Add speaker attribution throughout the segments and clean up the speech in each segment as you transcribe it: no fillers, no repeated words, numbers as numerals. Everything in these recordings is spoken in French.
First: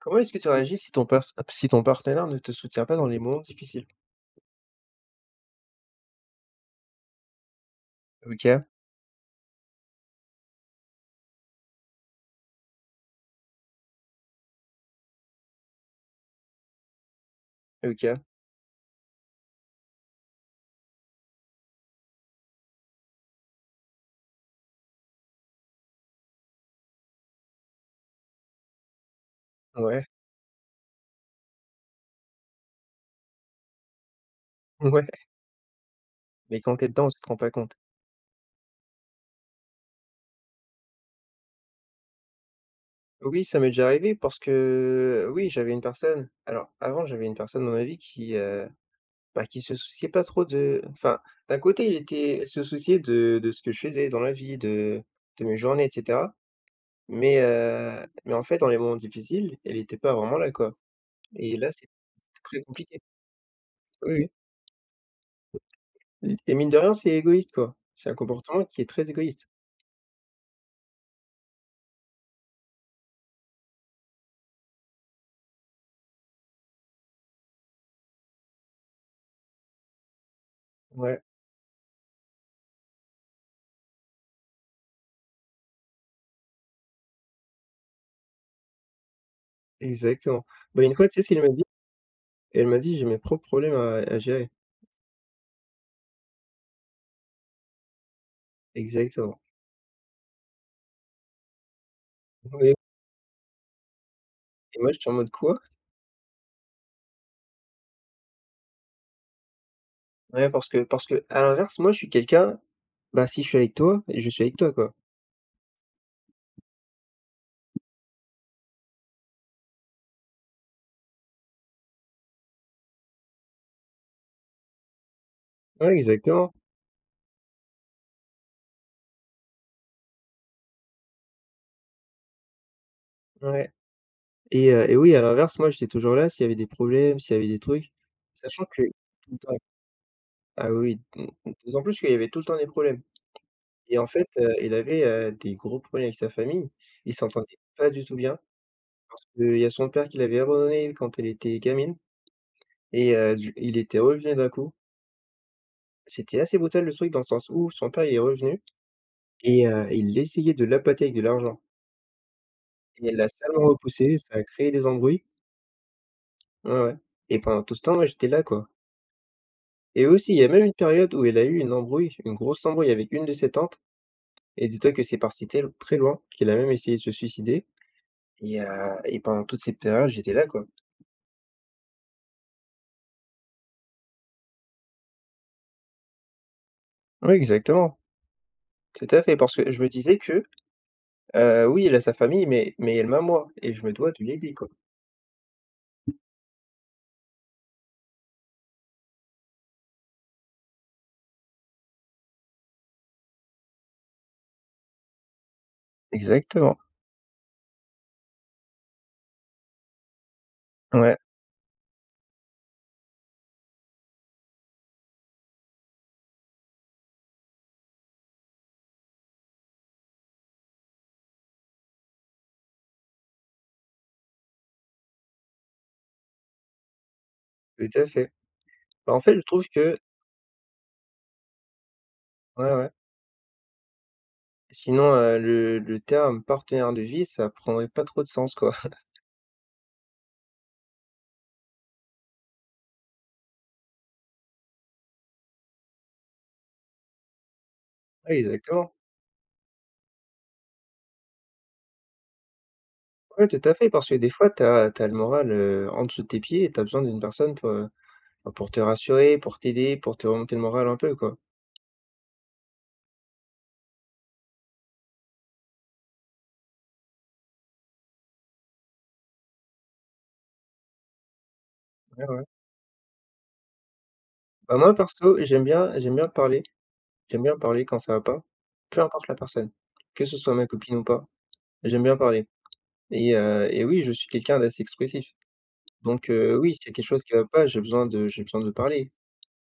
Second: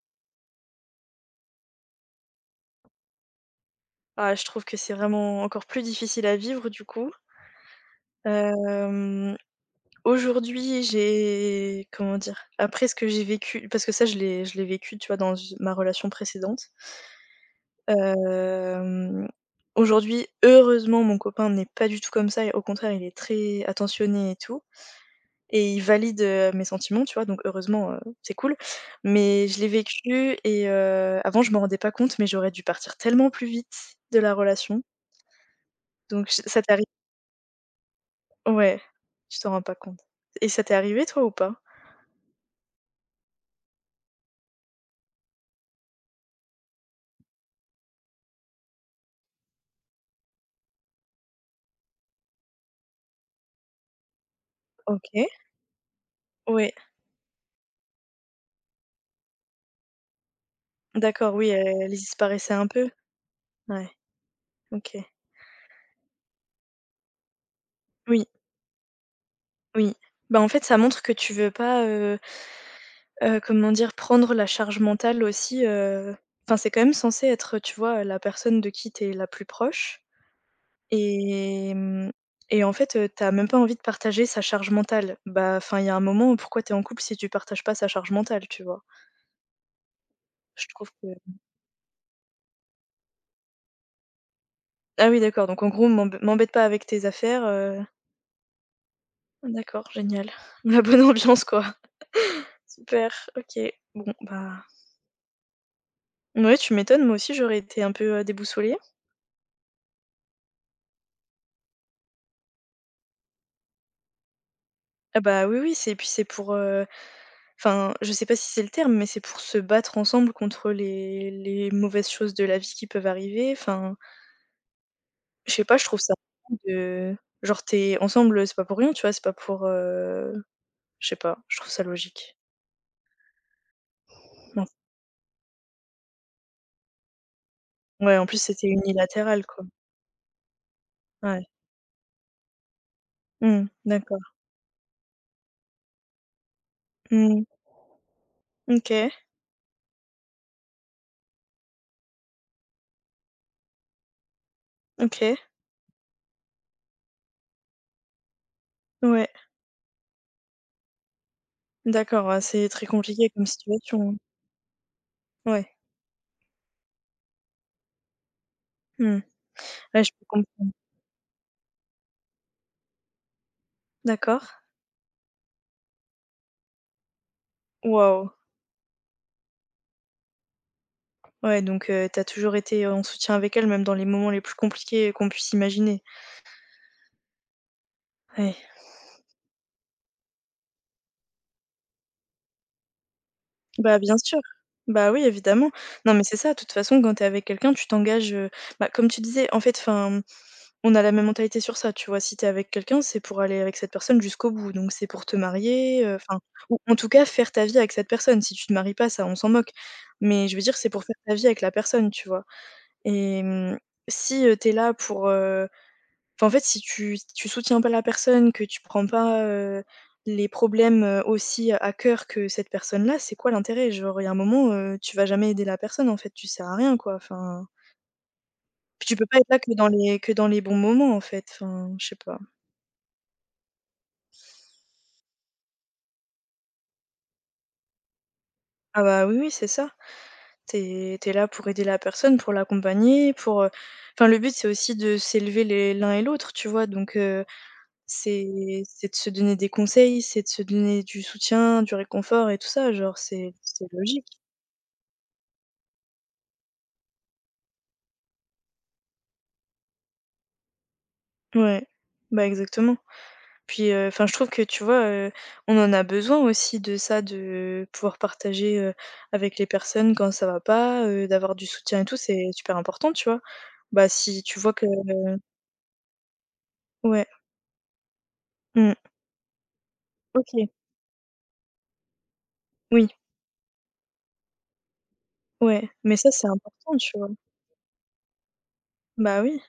Speaker 1: Comment est-ce que tu réagis si ton partenaire ne te soutient pas dans les moments difficiles?
Speaker 2: Ah, je trouve que c'est vraiment encore plus difficile à vivre du coup.
Speaker 1: OK,
Speaker 2: Hem, Aujourd'hui, j'ai comment dire? Après ce que j'ai vécu parce que ça, je l'ai vécu, tu vois, dans ma relation précédente.
Speaker 1: OK,
Speaker 2: Hem, Aujourd'hui, heureusement, mon copain n'est pas du tout comme ça et au contraire, il est très attentionné et tout et il valide, mes sentiments, tu vois? Donc heureusement, c'est cool. Mais je l'ai
Speaker 1: ouais,
Speaker 2: vécu et avant, je m'en rendais pas compte, mais j'aurais dû partir tellement plus vite de la relation.
Speaker 1: ouais,
Speaker 2: Donc j
Speaker 1: mais
Speaker 2: Ça
Speaker 1: quand
Speaker 2: t'arrive.
Speaker 1: t'es dedans, on se rend pas compte.
Speaker 2: Ouais, tu t'en rends pas compte et ça t'est arrivé toi ou pas?
Speaker 1: Oui, ça m'est déjà arrivé parce que, oui, j'avais une personne, alors avant, j'avais une personne dans ma vie qui, bah, qui se souciait pas trop de, enfin, d'un côté, il était se souciait de ce que je faisais dans la vie,
Speaker 2: OK.
Speaker 1: de mes journées, et cetera,
Speaker 2: Ouais,
Speaker 1: mais en fait, dans les moments difficiles, elle n'était pas vraiment là, quoi,
Speaker 2: d'accord, oui,
Speaker 1: et là, c'est
Speaker 2: elle disparaissait
Speaker 1: très
Speaker 2: un peu?
Speaker 1: compliqué.
Speaker 2: Ouais,
Speaker 1: Oui, oui.
Speaker 2: OK.
Speaker 1: Et mine de rien, c'est égoïste, quoi. C'est un
Speaker 2: Oui,
Speaker 1: comportement qui est très égoïste.
Speaker 2: oui. Bah, en fait, ça montre que tu veux pas, comment dire? Prendre la charge mentale aussi, enfin, c'est quand même censé être, tu vois, la personne de qui t'es la plus proche
Speaker 1: Ouais,
Speaker 2: et et en fait, tu même pas envie de partager sa charge mentale. Bah, enfin, il y a un moment, où pourquoi t'es en couple si tu partages pas sa charge mentale, tu vois?
Speaker 1: exactement.
Speaker 2: Je
Speaker 1: Bah,
Speaker 2: trouve
Speaker 1: une
Speaker 2: que.
Speaker 1: fois, tu sais ce qu'elle m'a dit? Elle m'a dit: «J'ai mes propres problèmes à gérer».
Speaker 2: Ah oui, d'accord, donc en gros m'embête pas avec tes affaires,
Speaker 1: Exactement.
Speaker 2: d'accord, génial. La bonne ambiance quoi.
Speaker 1: Oui,
Speaker 2: Super, OK. Bon bah,
Speaker 1: et moi, j'étais en mode: «Quoi?»
Speaker 2: ouais tu m'étonnes, moi aussi j'aurais été un peu, déboussolée.
Speaker 1: Ouais, parce que à l'inverse, moi, je suis quelqu'un, bah, si je suis avec toi, je suis avec toi, quoi.
Speaker 2: Ah bah, oui, oui, c'est puis c'est pour, enfin je sais pas si c'est le terme, mais c'est pour se battre ensemble contre les mauvaises choses de la vie qui peuvent arriver. Enfin, je sais pas, je
Speaker 1: Ouais,
Speaker 2: trouve ça
Speaker 1: exactement.
Speaker 2: de genre t'es ensemble, c'est pas pour rien, tu vois? C'est pas pour, je sais pas, je trouve ça logique.
Speaker 1: Ouais,
Speaker 2: Non.
Speaker 1: et oui, à l'inverse, moi, j'étais toujours là s'il y avait des problèmes, s'il y avait des trucs,
Speaker 2: Ouais, en plus
Speaker 1: sachant
Speaker 2: c'était
Speaker 1: que...
Speaker 2: unilatéral quoi.
Speaker 1: Ah oui,
Speaker 2: Ouais.
Speaker 1: d'autant plus qu'il y avait tout le temps des problèmes,
Speaker 2: Mmh,
Speaker 1: et en
Speaker 2: d'accord.
Speaker 1: fait, il avait, des gros problèmes avec sa famille. Ils
Speaker 2: Mmh.
Speaker 1: s'entendaient pas du tout bien
Speaker 2: OK,
Speaker 1: parce qu'il y a son père qui l'avait abandonnée quand elle était gamine, et du il était revenu d'un coup.
Speaker 2: OK.
Speaker 1: C'était assez brutal, le truc, dans le sens où son père, il est revenu,
Speaker 2: Ouais,
Speaker 1: et il essayait de l'appâter avec de l'argent,
Speaker 2: d'accord, ouais, c'est très
Speaker 1: et elle l'a
Speaker 2: compliqué comme
Speaker 1: salement
Speaker 2: situation, hein.
Speaker 1: repoussé, ça a créé des embrouilles.
Speaker 2: Ouais.
Speaker 1: Ouais, ouais, et pendant tout ce temps, moi, j'étais là, quoi,
Speaker 2: Mmh. Ouais,
Speaker 1: et
Speaker 2: je peux
Speaker 1: aussi, il y a même
Speaker 2: comprendre.
Speaker 1: une période où elle a eu une embrouille, une grosse embrouille avec une de ses tantes,
Speaker 2: D'accord.
Speaker 1: et dis-toi que c'est parti tel très loin qu'elle a même essayé de se suicider.
Speaker 2: Waouh!
Speaker 1: Et pendant toute cette période, j'étais là, quoi.
Speaker 2: Ouais, donc tu as toujours été en soutien avec elle, même dans les moments les plus compliqués qu'on puisse imaginer.
Speaker 1: Oui, exactement.
Speaker 2: Ouais.
Speaker 1: Tout à fait, parce que je me disais que, oui, elle a sa famille, mais elle m'a, moi, et je me
Speaker 2: Bah,
Speaker 1: dois
Speaker 2: bien
Speaker 1: de
Speaker 2: sûr.
Speaker 1: l'aider, quoi.
Speaker 2: Bah, oui, évidemment. Non, mais c'est ça, de toute façon, quand tu es avec quelqu'un, tu t'engages, bah, comme tu disais, en fait, enfin. On a la même mentalité sur ça, tu vois? Si t'es avec quelqu'un, c'est pour aller avec cette personne jusqu'au bout, donc c'est pour te marier, enfin
Speaker 1: Exactement,
Speaker 2: ou en tout cas faire ta vie avec cette personne. Si tu te maries pas, ça, on s'en moque, mais je veux dire, c'est pour faire
Speaker 1: ouais,
Speaker 2: ta vie avec la personne, tu vois? Et si, tu là pour, enfin, en fait, si tu soutiens pas la personne, que tu prends pas, les problèmes, aussi à cœur que cette personne-là, c'est quoi l'intérêt? Genre, il y a un moment, tu vas jamais aider la personne, en fait, tu sers à rien, quoi, enfin
Speaker 1: tout à fait.
Speaker 2: puis
Speaker 1: Bah,
Speaker 2: tu
Speaker 1: en
Speaker 2: peux
Speaker 1: fait,
Speaker 2: pas
Speaker 1: je
Speaker 2: être là
Speaker 1: trouve
Speaker 2: que dans
Speaker 1: que,
Speaker 2: les que dans les bons moments, en fait, enfin, je sais pas.
Speaker 1: ouais, ouais, sinon, le terme partenaire de vie, ça prendrait pas trop de sens, quoi.
Speaker 2: Ah bah, oui, oui, c'est ça. T'es là pour aider la personne, pour l'accompagner, pour, enfin le but c'est aussi de s'élever les l'un et l'autre, tu vois? Donc,
Speaker 1: Ouais,
Speaker 2: c'est
Speaker 1: exactement.
Speaker 2: c'est de se donner des conseils, c'est de se donner du soutien, du réconfort et tout ça, genre
Speaker 1: Ouais,
Speaker 2: c'est
Speaker 1: tout à
Speaker 2: c'est
Speaker 1: fait, parce que
Speaker 2: logique.
Speaker 1: des fois, t'as le moral, en dessous de tes pieds et tu besoin d'une personne pour, bah, pour te rassurer, pour t'aider, pour te remonter le moral un peu, quoi.
Speaker 2: Ouais, bah, exactement. Puis, enfin je trouve que tu vois, on en a besoin aussi de ça, de pouvoir partager, avec les personnes quand ça va pas, d'avoir du soutien et tout,
Speaker 1: Ouais, ouais.
Speaker 2: c'est super important, tu vois? Bah, si tu vois
Speaker 1: Bah,
Speaker 2: que
Speaker 1: moi, perso, j'aime bien te parler.
Speaker 2: ouais,
Speaker 1: J'aime bien parler quand ça va pas,
Speaker 2: mmh,
Speaker 1: peu importe la personne, que ce soit ma
Speaker 2: OK,
Speaker 1: copine ou pas, j'aime bien parler,
Speaker 2: oui.
Speaker 1: et oui, je suis quelqu'un d'assez expressif,
Speaker 2: Ouais, mais ça,
Speaker 1: donc
Speaker 2: c'est
Speaker 1: oui, s'il y a
Speaker 2: important,
Speaker 1: quelque
Speaker 2: tu
Speaker 1: chose
Speaker 2: vois?
Speaker 1: qui va pas, j'ai besoin de parler.
Speaker 2: Bah oui.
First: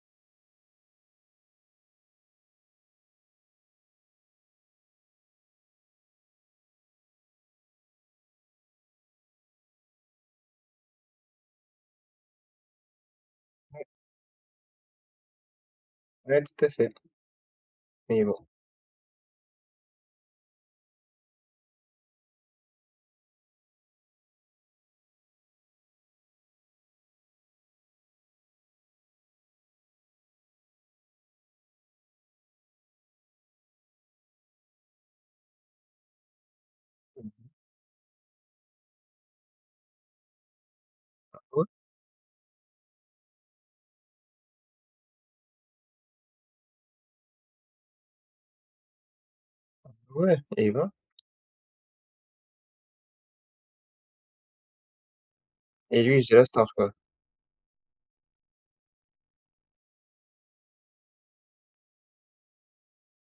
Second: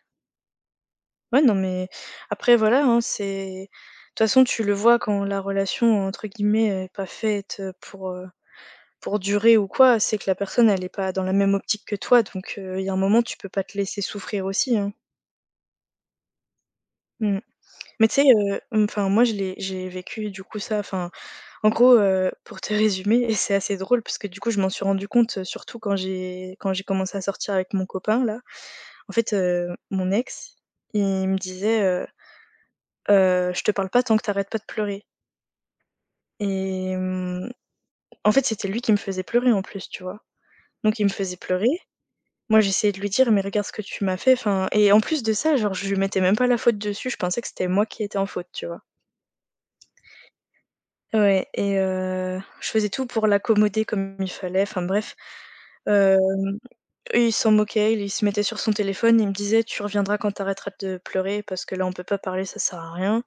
Speaker 2: Ouais, non, mais après, voilà, hein, c'est de toute façon, tu le vois quand la relation, entre guillemets, est pas faite, pour durer ou quoi, c'est que la personne, elle est pas dans la même optique que toi, donc il y a un moment, tu peux pas te laisser souffrir aussi, hein.
Speaker 1: Ouais, tout à fait,
Speaker 2: Mmh. Mais tu
Speaker 1: mais
Speaker 2: sais,
Speaker 1: bon,
Speaker 2: enfin, moi, je l'ai j'ai vécu, du coup, ça, enfin, en gros, pour te résumer et c'est assez drôle parce que, du coup, je m'en suis rendu compte, surtout quand j'ai commencé à sortir avec mon copain, là. En fait, mon ex, il me disait, je te parle pas tant que t'arrêtes pas de pleurer et en fait, c'était lui qui me faisait pleurer, en plus, tu vois? Donc il me faisait
Speaker 1: ouais,
Speaker 2: pleurer. Moi, j'essayais de lui dire: «Mais regarde ce que tu m'as fait», enfin et en plus de ça, genre, je lui mettais même pas la faute dessus, je pensais que c'était moi qui étais en faute, tu vois?
Speaker 1: ouais et ben
Speaker 2: Ouais et je faisais tout pour l'accommoder comme il fallait, enfin bref.
Speaker 1: et lui, c'est se la
Speaker 2: Hem,
Speaker 1: star, quoi,
Speaker 2: et il s'en moquait, il se mettait sur son téléphone, il me disait: «Tu reviendras quand t'arrêteras de pleurer parce que là, on peut pas parler, ça sert à rien»,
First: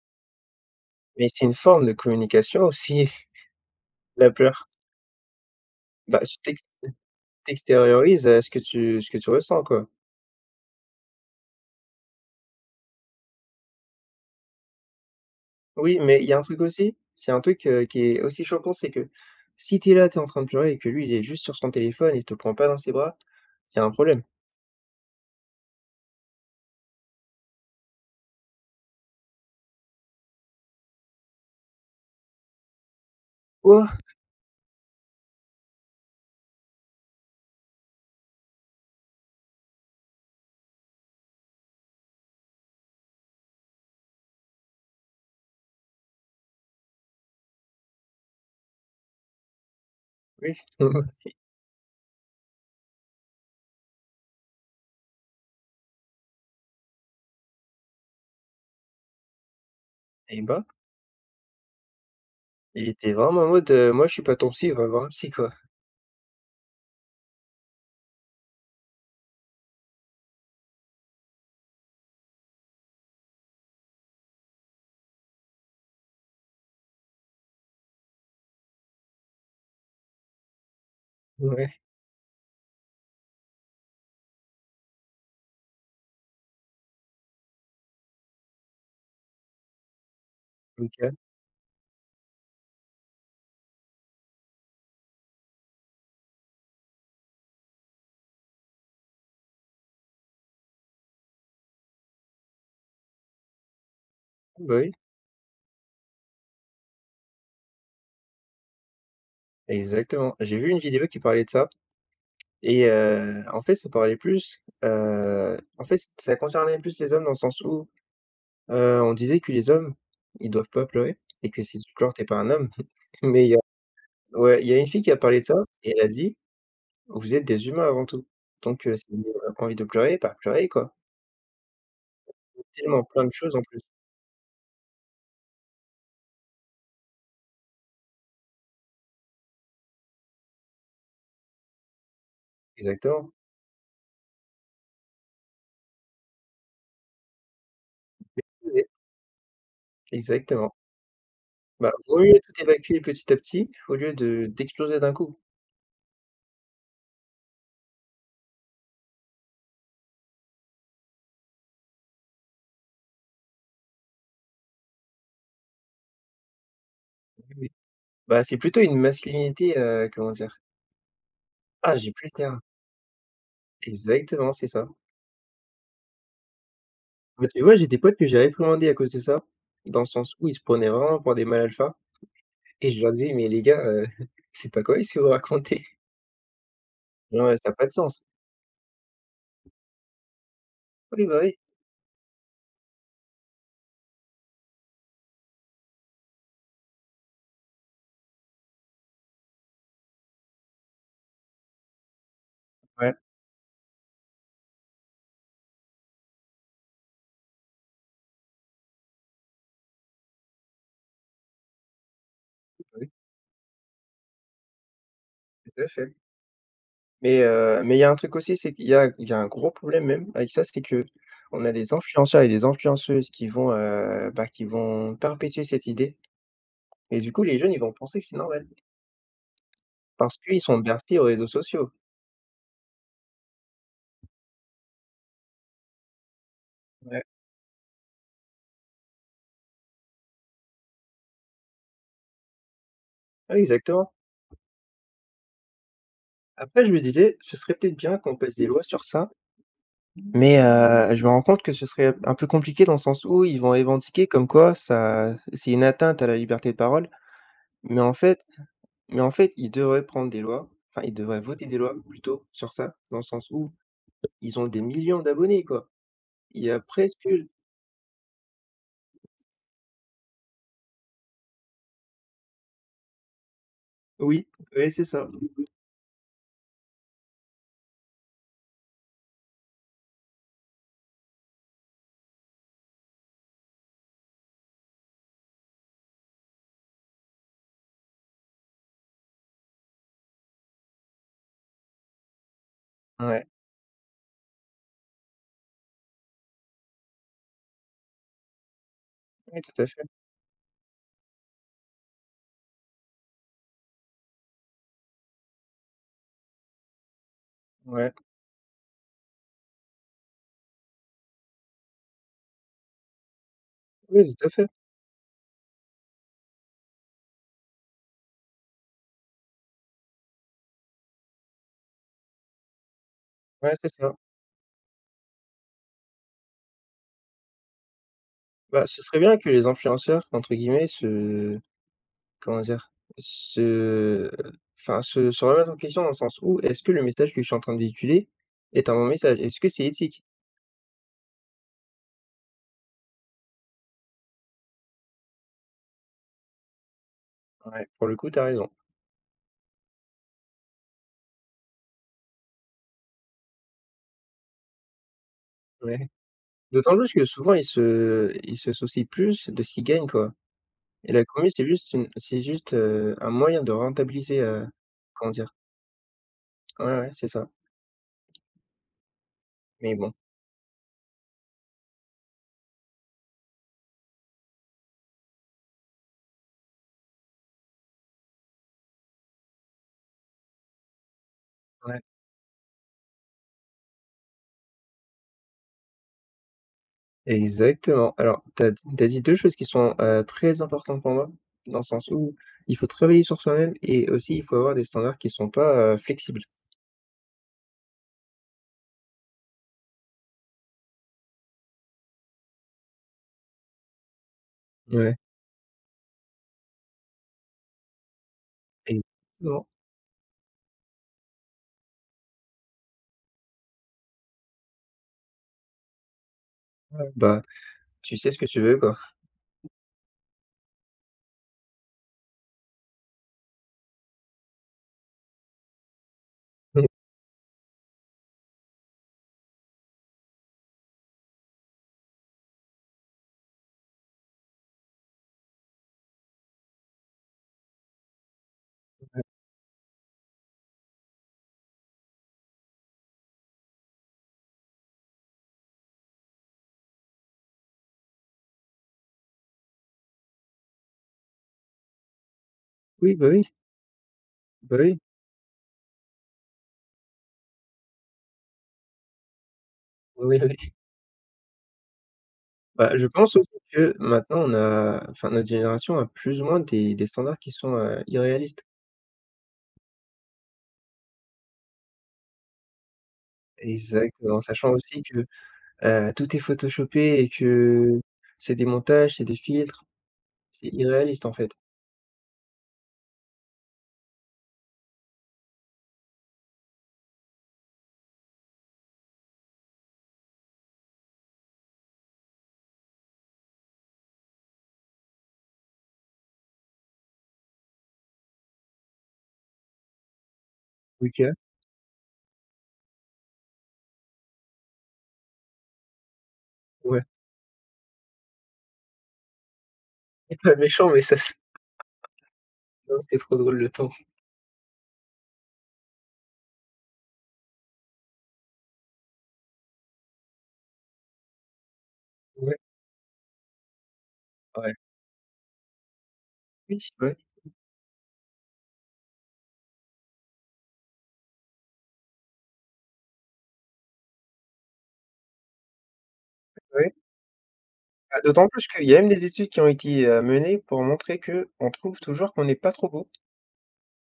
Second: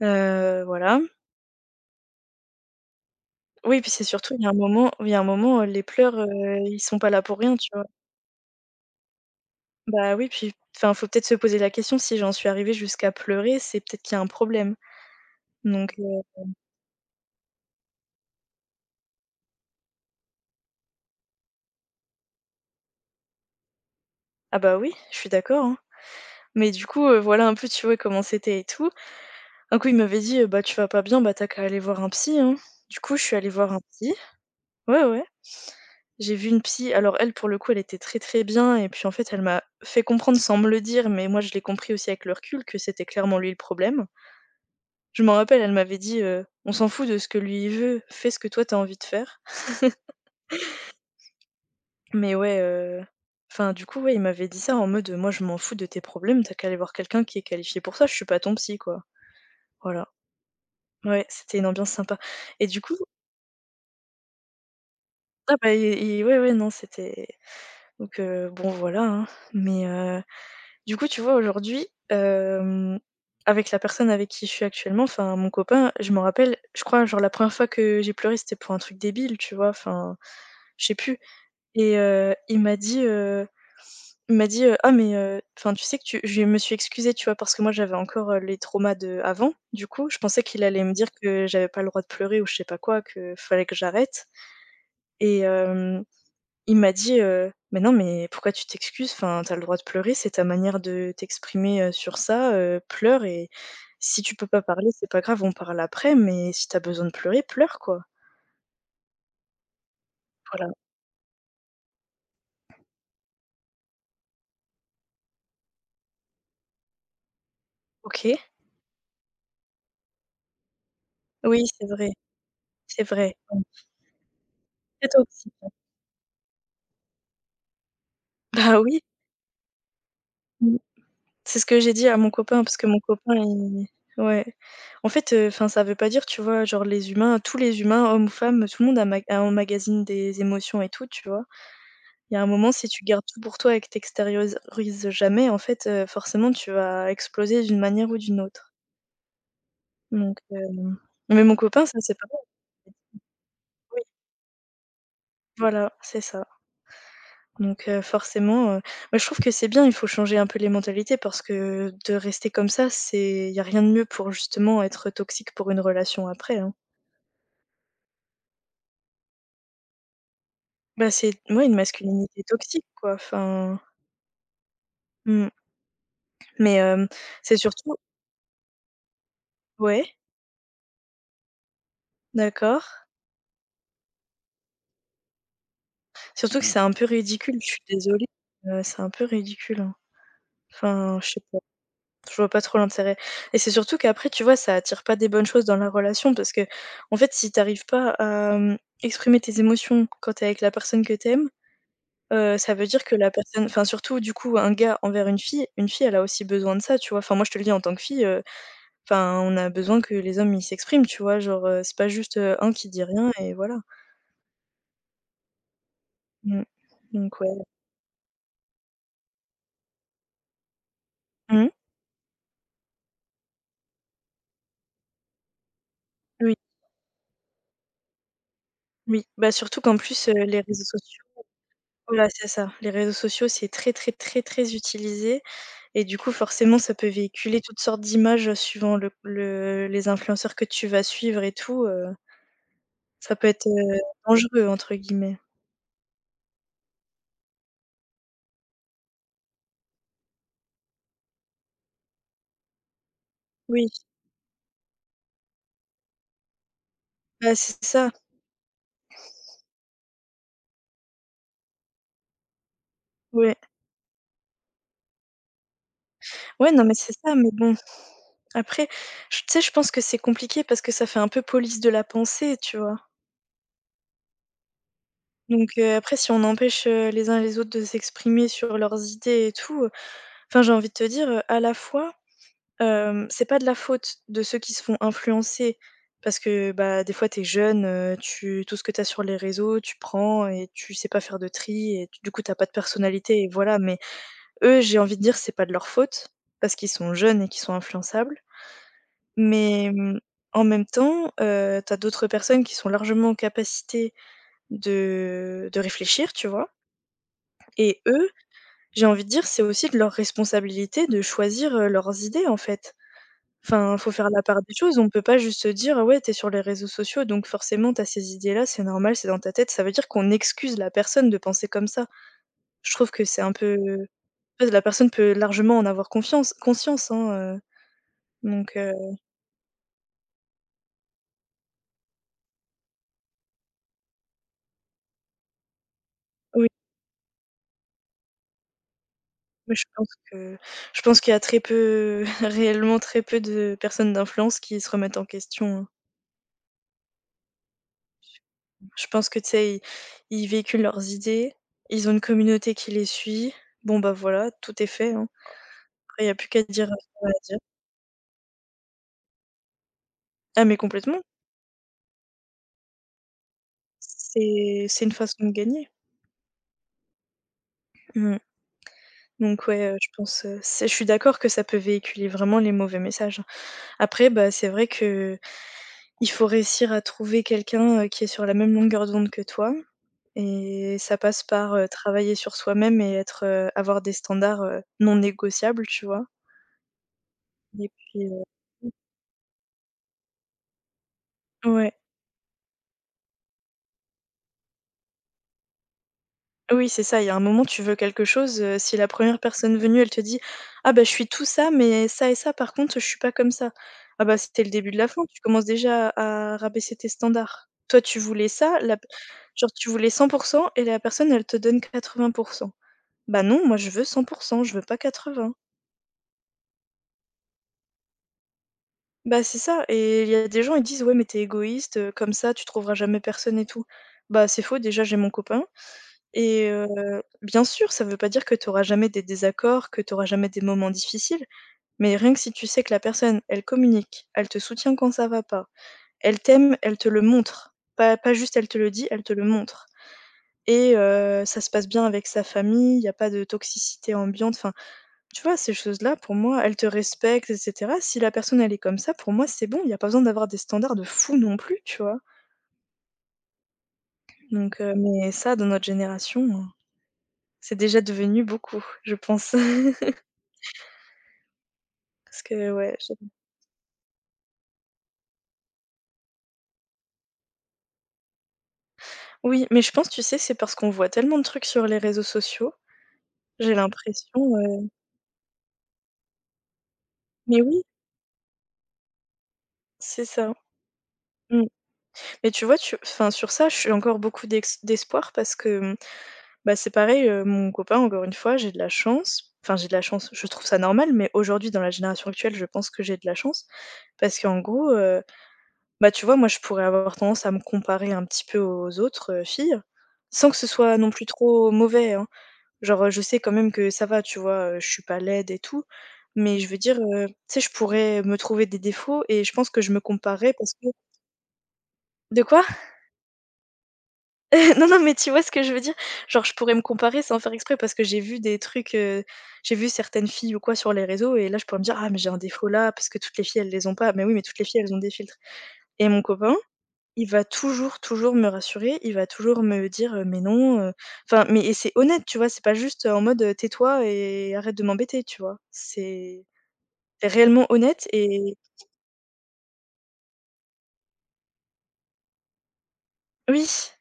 Speaker 2: voilà.
Speaker 1: mais c'est une forme de communication aussi.
Speaker 2: Oui, puis c'est
Speaker 1: La
Speaker 2: surtout, il y a un
Speaker 1: peur.
Speaker 2: moment il y a un moment, les pleurs,
Speaker 1: Bah, si.
Speaker 2: ils sont pas là pour rien, tu
Speaker 1: Tu...
Speaker 2: vois?
Speaker 1: ce que tu ressens, quoi.
Speaker 2: Bah oui, puis enfin, faut peut-être se poser la question, si j'en suis arrivée jusqu'à pleurer, c'est peut-être qu'il y a un problème. Donc,
Speaker 1: Oui, mais il y a un truc aussi, c'est un truc, qui est aussi choquant, c'est que si tu es là, tu es en train de pleurer et que lui, il est juste sur son téléphone, il te prend pas dans ses bras, il y a un problème.
Speaker 2: ah bah oui, je suis d'accord, hein. Mais du coup, voilà un peu, tu vois, comment c'était et tout. Un coup, il m'avait dit: Bah tu vas pas bien, bah t'as qu'à aller voir un psy, hein». Du coup, je suis allée voir un
Speaker 1: Quoi?
Speaker 2: psy. Ouais, ouais. J'ai vu une psy, alors elle, pour le coup, elle était très, très bien et puis en fait, elle m'a fait comprendre sans me le dire, mais moi je l'ai compris aussi avec le recul que c'était clairement lui le problème. Je m'en rappelle, elle m'avait dit: «On s'en fout de ce que lui il veut, fais ce que toi t'as envie de faire».
Speaker 1: Oui,
Speaker 2: Mais ouais, enfin du coup, ouais, il m'avait dit ça en mode, «Moi je m'en fous de tes problèmes, t'as qu'à aller voir quelqu'un qui est qualifié pour ça, je suis pas ton psy quoi». Voilà.
Speaker 1: et bah,
Speaker 2: Ouais, c'était une ambiance sympa. Et du
Speaker 1: il
Speaker 2: coup
Speaker 1: était vraiment en mode, «Moi, je suis pas ton psy, va voir un psy, quoi».
Speaker 2: ah bah, et ouais, ouais, non, c'était donc bon voilà, hein. Mais du coup, tu vois aujourd'hui, avec la personne avec qui je suis actuellement, enfin mon copain, je me rappelle, je crois genre la première fois que j'ai pleuré, c'était pour un truc débile, tu vois? Enfin, je sais plus.
Speaker 1: Ouais,
Speaker 2: Il m'a dit: «Ah mais enfin tu sais que tu» je me suis excusée, tu vois? Parce que moi j'avais encore, les traumas de avant. Du coup, je pensais qu'il allait me dire
Speaker 1: OK.
Speaker 2: que j'avais pas le droit de pleurer ou je sais pas quoi, que fallait que j'arrête. Et hem, il m'a dit: «Mais non, mais pourquoi tu t'excuses? Enfin, t'as le droit de pleurer, c'est ta manière de t'exprimer, sur ça, pleure et si tu peux pas
Speaker 1: Bah,
Speaker 2: parler,
Speaker 1: oui,
Speaker 2: c'est pas grave, on parle après, mais si t'as besoin de pleurer, pleure quoi».
Speaker 1: exactement. J'ai vu
Speaker 2: Voilà,
Speaker 1: une vidéo qui parlait de ça, en fait, ça parlait plus, en fait, ça concernait plus les hommes, dans le sens où...
Speaker 2: OK.
Speaker 1: On disait que les hommes, ils doivent pas pleurer et que
Speaker 2: Oui,
Speaker 1: si
Speaker 2: c'est
Speaker 1: tu
Speaker 2: vrai,
Speaker 1: pleures, t'es pas un homme.
Speaker 2: c'est vrai.
Speaker 1: Mais il y
Speaker 2: Mmh,
Speaker 1: a... ouais, il y a une fille
Speaker 2: très
Speaker 1: qui a parlé de ça
Speaker 2: toxique.
Speaker 1: et elle a dit: «Vous êtes des humains avant tout.
Speaker 2: Bah
Speaker 1: Donc
Speaker 2: oui.
Speaker 1: si vous avez envie de pleurer, bah, pleurez
Speaker 2: Mmh.
Speaker 1: quoi».
Speaker 2: C'est ce que j'ai dit à mon copain parce que mon
Speaker 1: Tellement plein de
Speaker 2: copain
Speaker 1: choses en plus.
Speaker 2: il. Ouais. En fait, enfin, ça veut pas dire, tu vois, genre les humains, tous les humains, hommes ou femmes, tout le monde a ama emmagasine des émotions et tout, tu vois? Il y a un moment, si tu gardes
Speaker 1: Exactement.
Speaker 2: tout pour toi et que tu extériorises jamais, en fait, forcément tu vas exploser d'une manière ou d'une autre.
Speaker 1: Ouais,
Speaker 2: Donc,
Speaker 1: exactement.
Speaker 2: hem mais mon copain,
Speaker 1: Bah,
Speaker 2: ça c'est
Speaker 1: vaut
Speaker 2: pas
Speaker 1: mieux
Speaker 2: pareil.
Speaker 1: tout évacuer petit à petit au
Speaker 2: Oui,
Speaker 1: lieu de d'exploser d'un coup.
Speaker 2: voilà, c'est ça. Donc forcément, bah, je trouve que c'est bien, il faut changer un peu les mentalités parce que de rester comme ça, c'est il y a rien de mieux pour justement être toxique pour une relation après, hein.
Speaker 1: Oui, oui. Bah, c'est plutôt une masculinité, comment dire?
Speaker 2: Bah, c'est ouais, une
Speaker 1: Ah, j'ai plus le
Speaker 2: masculinité
Speaker 1: terme.
Speaker 2: toxique quoi, enfin
Speaker 1: Exactement, c'est ça.
Speaker 2: mmh, mais
Speaker 1: Bah,
Speaker 2: c'est
Speaker 1: tu vois, j'ai
Speaker 2: surtout
Speaker 1: des potes que j'ai réprimandés à cause de ça, dans
Speaker 2: ouais,
Speaker 1: le sens où ils se prenaient vraiment pour des mâles alpha.
Speaker 2: d'accord.
Speaker 1: Et je leur dis: «Mais les gars, c'est pas correct ce que vous racontez.
Speaker 2: Surtout que c'est un peu
Speaker 1: Genre,
Speaker 2: ridicule, je
Speaker 1: ça a
Speaker 2: suis
Speaker 1: pas de sens».
Speaker 2: désolée, c'est un peu ridicule, hein. Enfin,
Speaker 1: «Oui,
Speaker 2: je
Speaker 1: bah,
Speaker 2: sais.
Speaker 1: oui,
Speaker 2: Je vois pas trop l'intérêt et c'est surtout qu'après, tu vois, ça attire pas des bonnes choses dans la relation parce que, en fait, si tu arrives pas à, exprimer tes émotions quand t'es avec la personne que t'aimes, ça veut dire
Speaker 1: ouais,
Speaker 2: que la personne enfin, surtout, du coup, un gars envers une fille, elle a aussi besoin de ça, tu vois? Enfin, moi, je te le dis en tant que fille, enfin, on a besoin que les hommes, ils s'expriment, tu vois? Genre, c'est pas juste, un
Speaker 1: bah,
Speaker 2: qui dit
Speaker 1: oui,
Speaker 2: rien et voilà.
Speaker 1: tout à fait».
Speaker 2: Mmh. Donc ouais.
Speaker 1: Mais il y a un truc aussi, c'est qu'il y a il y a un gros problème même avec ça, c'est qu'on
Speaker 2: Mmh.
Speaker 1: a des influenceurs et des influenceuses qui vont, bah, qui vont perpétuer cette idée,
Speaker 2: Oui,
Speaker 1: et du coup, les jeunes, ils vont penser que c'est normal
Speaker 2: oui. Bah, surtout qu'en plus,
Speaker 1: parce
Speaker 2: les
Speaker 1: qu'ils sont
Speaker 2: réseaux
Speaker 1: bercés
Speaker 2: sociaux
Speaker 1: aux réseaux sociaux.
Speaker 2: voilà, c'est ça. Les réseaux sociaux, c'est très, très, très, très utilisé. Et du coup, forcément, ça peut
Speaker 1: Ouais,
Speaker 2: véhiculer toutes sortes d'images, suivant le les influenceurs que tu vas suivre et tout, ça peut
Speaker 1: ouais,
Speaker 2: être,
Speaker 1: exactement.
Speaker 2: «dangereux» entre guillemets.
Speaker 1: Après je me disais: «Ce serait peut-être bien qu'on passe des lois sur ça». Mais je me rends compte que ce serait un peu compliqué, dans le sens où ils vont
Speaker 2: Oui,
Speaker 1: revendiquer comme quoi ça c'est une atteinte à la liberté de parole,
Speaker 2: bah, c'est
Speaker 1: mais
Speaker 2: ça,
Speaker 1: en fait mais en fait, ils devraient prendre des lois, enfin, ils devraient voter des lois plutôt sur ça, dans le sens
Speaker 2: ouais.
Speaker 1: où ils ont des millions d'abonnés, quoi. Il y
Speaker 2: Ouais,
Speaker 1: a
Speaker 2: non, mais c'est
Speaker 1: presque...
Speaker 2: ça, mais bon, après, j tu sais, je pense que c'est compliqué parce que ça fait un peu police de la pensée, tu vois?
Speaker 1: oui, oui, c'est ça.
Speaker 2: Donc après si on empêche, les uns les autres de s'exprimer sur leurs idées et tout, enfin j'ai envie de te dire, à la fois. C'est pas de la faute de ceux qui se font influencer parce que, bah, des fois t'es jeune, tu tout ce que t'as sur les réseaux, tu prends et tu sais pas faire de tri et du coup t'as pas de personnalité
Speaker 1: Ouais,
Speaker 2: et voilà, mais eux, j'ai envie de dire, c'est pas de leur faute parce qu'ils sont jeunes et qu'ils sont influençables,
Speaker 1: oui, tout à
Speaker 2: mais,
Speaker 1: fait.
Speaker 2: mmh, en même temps, tu d'autres personnes qui sont largement en capacité de réfléchir, tu vois? Et
Speaker 1: Ouais,
Speaker 2: eux, j'ai envie de dire, c'est aussi de leur responsabilité de choisir, leurs idées, en fait. Enfin, faut faire
Speaker 1: oui,
Speaker 2: la
Speaker 1: tout à
Speaker 2: part
Speaker 1: fait.
Speaker 2: des choses, on peut pas juste se dire: «Ah ouais, t'es sur les réseaux sociaux, donc forcément t'as ces idées-là, c'est normal, c'est dans ta tête». Ça veut dire qu'on excuse la personne de penser comme ça. Je trouve que c'est un
Speaker 1: Ouais,
Speaker 2: peu,
Speaker 1: c'est ça.
Speaker 2: en fait, la personne peut largement en avoir confiance conscience, hein, donc
Speaker 1: Bah, ce serait bien que les «influenceurs» entre guillemets se... Comment dire? Se... enfin, se remettre en question, dans le sens où,
Speaker 2: oui,
Speaker 1: est-ce que le message que je suis en train de véhiculer est un bon message? Est-ce que
Speaker 2: moi je
Speaker 1: c'est
Speaker 2: pense
Speaker 1: éthique?
Speaker 2: que je pense qu'il y a très peu réellement très peu de personnes d'influence qui se remettent en question, hein.
Speaker 1: Ouais, pour le coup, t'as raison.
Speaker 2: Je pense que, tu sais, ils ils véhiculent leurs idées, ils ont une communauté qui les suit, bon, bah, voilà, tout est fait, hein.
Speaker 1: Ouais.
Speaker 2: Après il n'y a plus qu'à dire
Speaker 1: D'autant plus que
Speaker 2: euh,
Speaker 1: souvent, ils se soucient plus de ce qu'ils gagnent, quoi,
Speaker 2: ah mais
Speaker 1: et
Speaker 2: complètement,
Speaker 1: la commu, c'est juste une c'est juste, un moyen de rentabiliser,
Speaker 2: c'est une
Speaker 1: comment
Speaker 2: façon de
Speaker 1: dire?
Speaker 2: gagner.
Speaker 1: Ouais, ouais, c'est ça.
Speaker 2: Mmh. Donc ouais,
Speaker 1: Mais
Speaker 2: je
Speaker 1: bon,
Speaker 2: pense, c'est je suis d'accord que ça peut véhiculer vraiment les mauvais messages. Après, bah, c'est vrai qu'il faut réussir à trouver quelqu'un, qui est sur la même longueur d'onde que toi et ça passe par,
Speaker 1: ouais.
Speaker 2: travailler sur soi-même et être, avoir des standards, non négociables, tu vois? Et
Speaker 1: Exactement.
Speaker 2: puis,
Speaker 1: Alors, t'as dit 2 choses qui sont, très importantes pour moi, dans le
Speaker 2: ouais.
Speaker 1: sens où il faut travailler sur soi-même et aussi il faut avoir des standards qui sont pas, flexibles.
Speaker 2: Oui, c'est ça, il y a un moment, tu veux quelque chose, si la première personne venue, elle te dit: «Ah bah, je suis tout ça, mais ça et ça, par contre, je suis pas comme ça». Ah bah, c'était le début de la
Speaker 1: Ouais,
Speaker 2: fin, tu commences déjà à rabaisser tes standards. Toi, tu voulais ça, la
Speaker 1: exactement.
Speaker 2: genre, tu voulais 100 et la personne, elle te donne 80. Bah non, moi, je veux 100, je veux pas 80.
Speaker 1: Ouais, bah, tu sais ce que tu veux, quoi.
Speaker 2: Bah, c'est ça et il y a des gens, ils disent: «Ouais, mais t'es égoïste, comme ça, tu trouveras jamais personne et tout». Bah, c'est faux, déjà, j'ai mon copain. Et bien sûr, ça ne veut pas dire que tu auras jamais des désaccords, que tu auras jamais des moments difficiles, mais rien que si tu sais que la personne, elle communique, elle te soutient quand ça va pas, elle t'aime, elle te le montre. Pas juste elle te le dit, elle te le montre et ça se passe bien avec sa famille, il y a pas de toxicité ambiante, enfin, tu vois, ces choses-là, pour moi, elle te respecte et cetera. Si la personne, elle est comme ça, pour moi, c'est bon, il y a pas besoin d'avoir des standards de fou non plus, tu vois?
Speaker 1: Oui, bah, oui, bah,
Speaker 2: Donc
Speaker 1: oui,
Speaker 2: mais ça, dans notre génération, c'est déjà devenu beaucoup, je pense.
Speaker 1: oui, oui.
Speaker 2: Parce que ouais,
Speaker 1: Bah, je
Speaker 2: je
Speaker 1: pense aussi que maintenant on a... enfin notre génération a plus ou moins des standards qui sont, irréalistes.
Speaker 2: oui, mais je pense, tu sais, c'est parce qu'on voit tellement de trucs sur les réseaux sociaux, j'ai
Speaker 1: Exactement,
Speaker 2: l'impression,
Speaker 1: sachant
Speaker 2: heu
Speaker 1: aussi que, tout est photoshopé et
Speaker 2: mais oui,
Speaker 1: que c'est des montages, c'est des filtres,
Speaker 2: c'est ça.
Speaker 1: c'est irréaliste, en fait.
Speaker 2: Mmh. Mais tu vois, tu enfin, sur ça, je suis encore beaucoup d'ex d'espoir parce que, mmh, bah, c'est pareil, mon copain, encore une fois, j'ai de la chance. Enfin, j'ai de la chance, je trouve ça normal, mais aujourd'hui, dans la génération actuelle, je pense que j'ai de la chance parce qu'en gros, bah, tu vois, moi, je pourrais avoir tendance à me comparer un petit peu aux autres, filles, sans que ce soit non plus
Speaker 1: OK,
Speaker 2: trop mauvais, hein. Genre, je sais quand même que ça va, tu vois? Je suis pas laide et tout, mais je veux dire,
Speaker 1: ouais.
Speaker 2: tu sais, je pourrais me trouver des défauts et je pense que je me
Speaker 1: C'est
Speaker 2: comparais
Speaker 1: pas
Speaker 2: parce que
Speaker 1: méchant, mais ça c'est...
Speaker 2: de quoi?
Speaker 1: non, c'était trop drôle le temps.
Speaker 2: Non, non, mais tu vois ce que je veux dire? Genre, je pourrais me comparer sans faire exprès parce que j'ai vu des trucs, j'ai vu certaines filles ou quoi sur les réseaux et là, je pourrais me dire: «Ah mais j'ai un
Speaker 1: Ouais,
Speaker 2: défaut là, parce que toutes les filles, elles les ont pas». Mais oui, mais toutes les
Speaker 1: ouais.
Speaker 2: filles, elles ont des filtres et mon copain.
Speaker 1: Oui, ouais,
Speaker 2: Il va toujours, toujours me rassurer, il va toujours me dire, «Mais non, enfin, mais et c'est honnête, tu vois? C'est pas juste, en mode, «Tais-toi et arrête de m'embêter», tu vois?
Speaker 1: ouais.
Speaker 2: C'est réellement honnête
Speaker 1: Bah,
Speaker 2: et
Speaker 1: d'autant plus qu'il y a même des études qui ont été, menées pour montrer que on trouve toujours qu'on n'est pas trop beau.
Speaker 2: oui.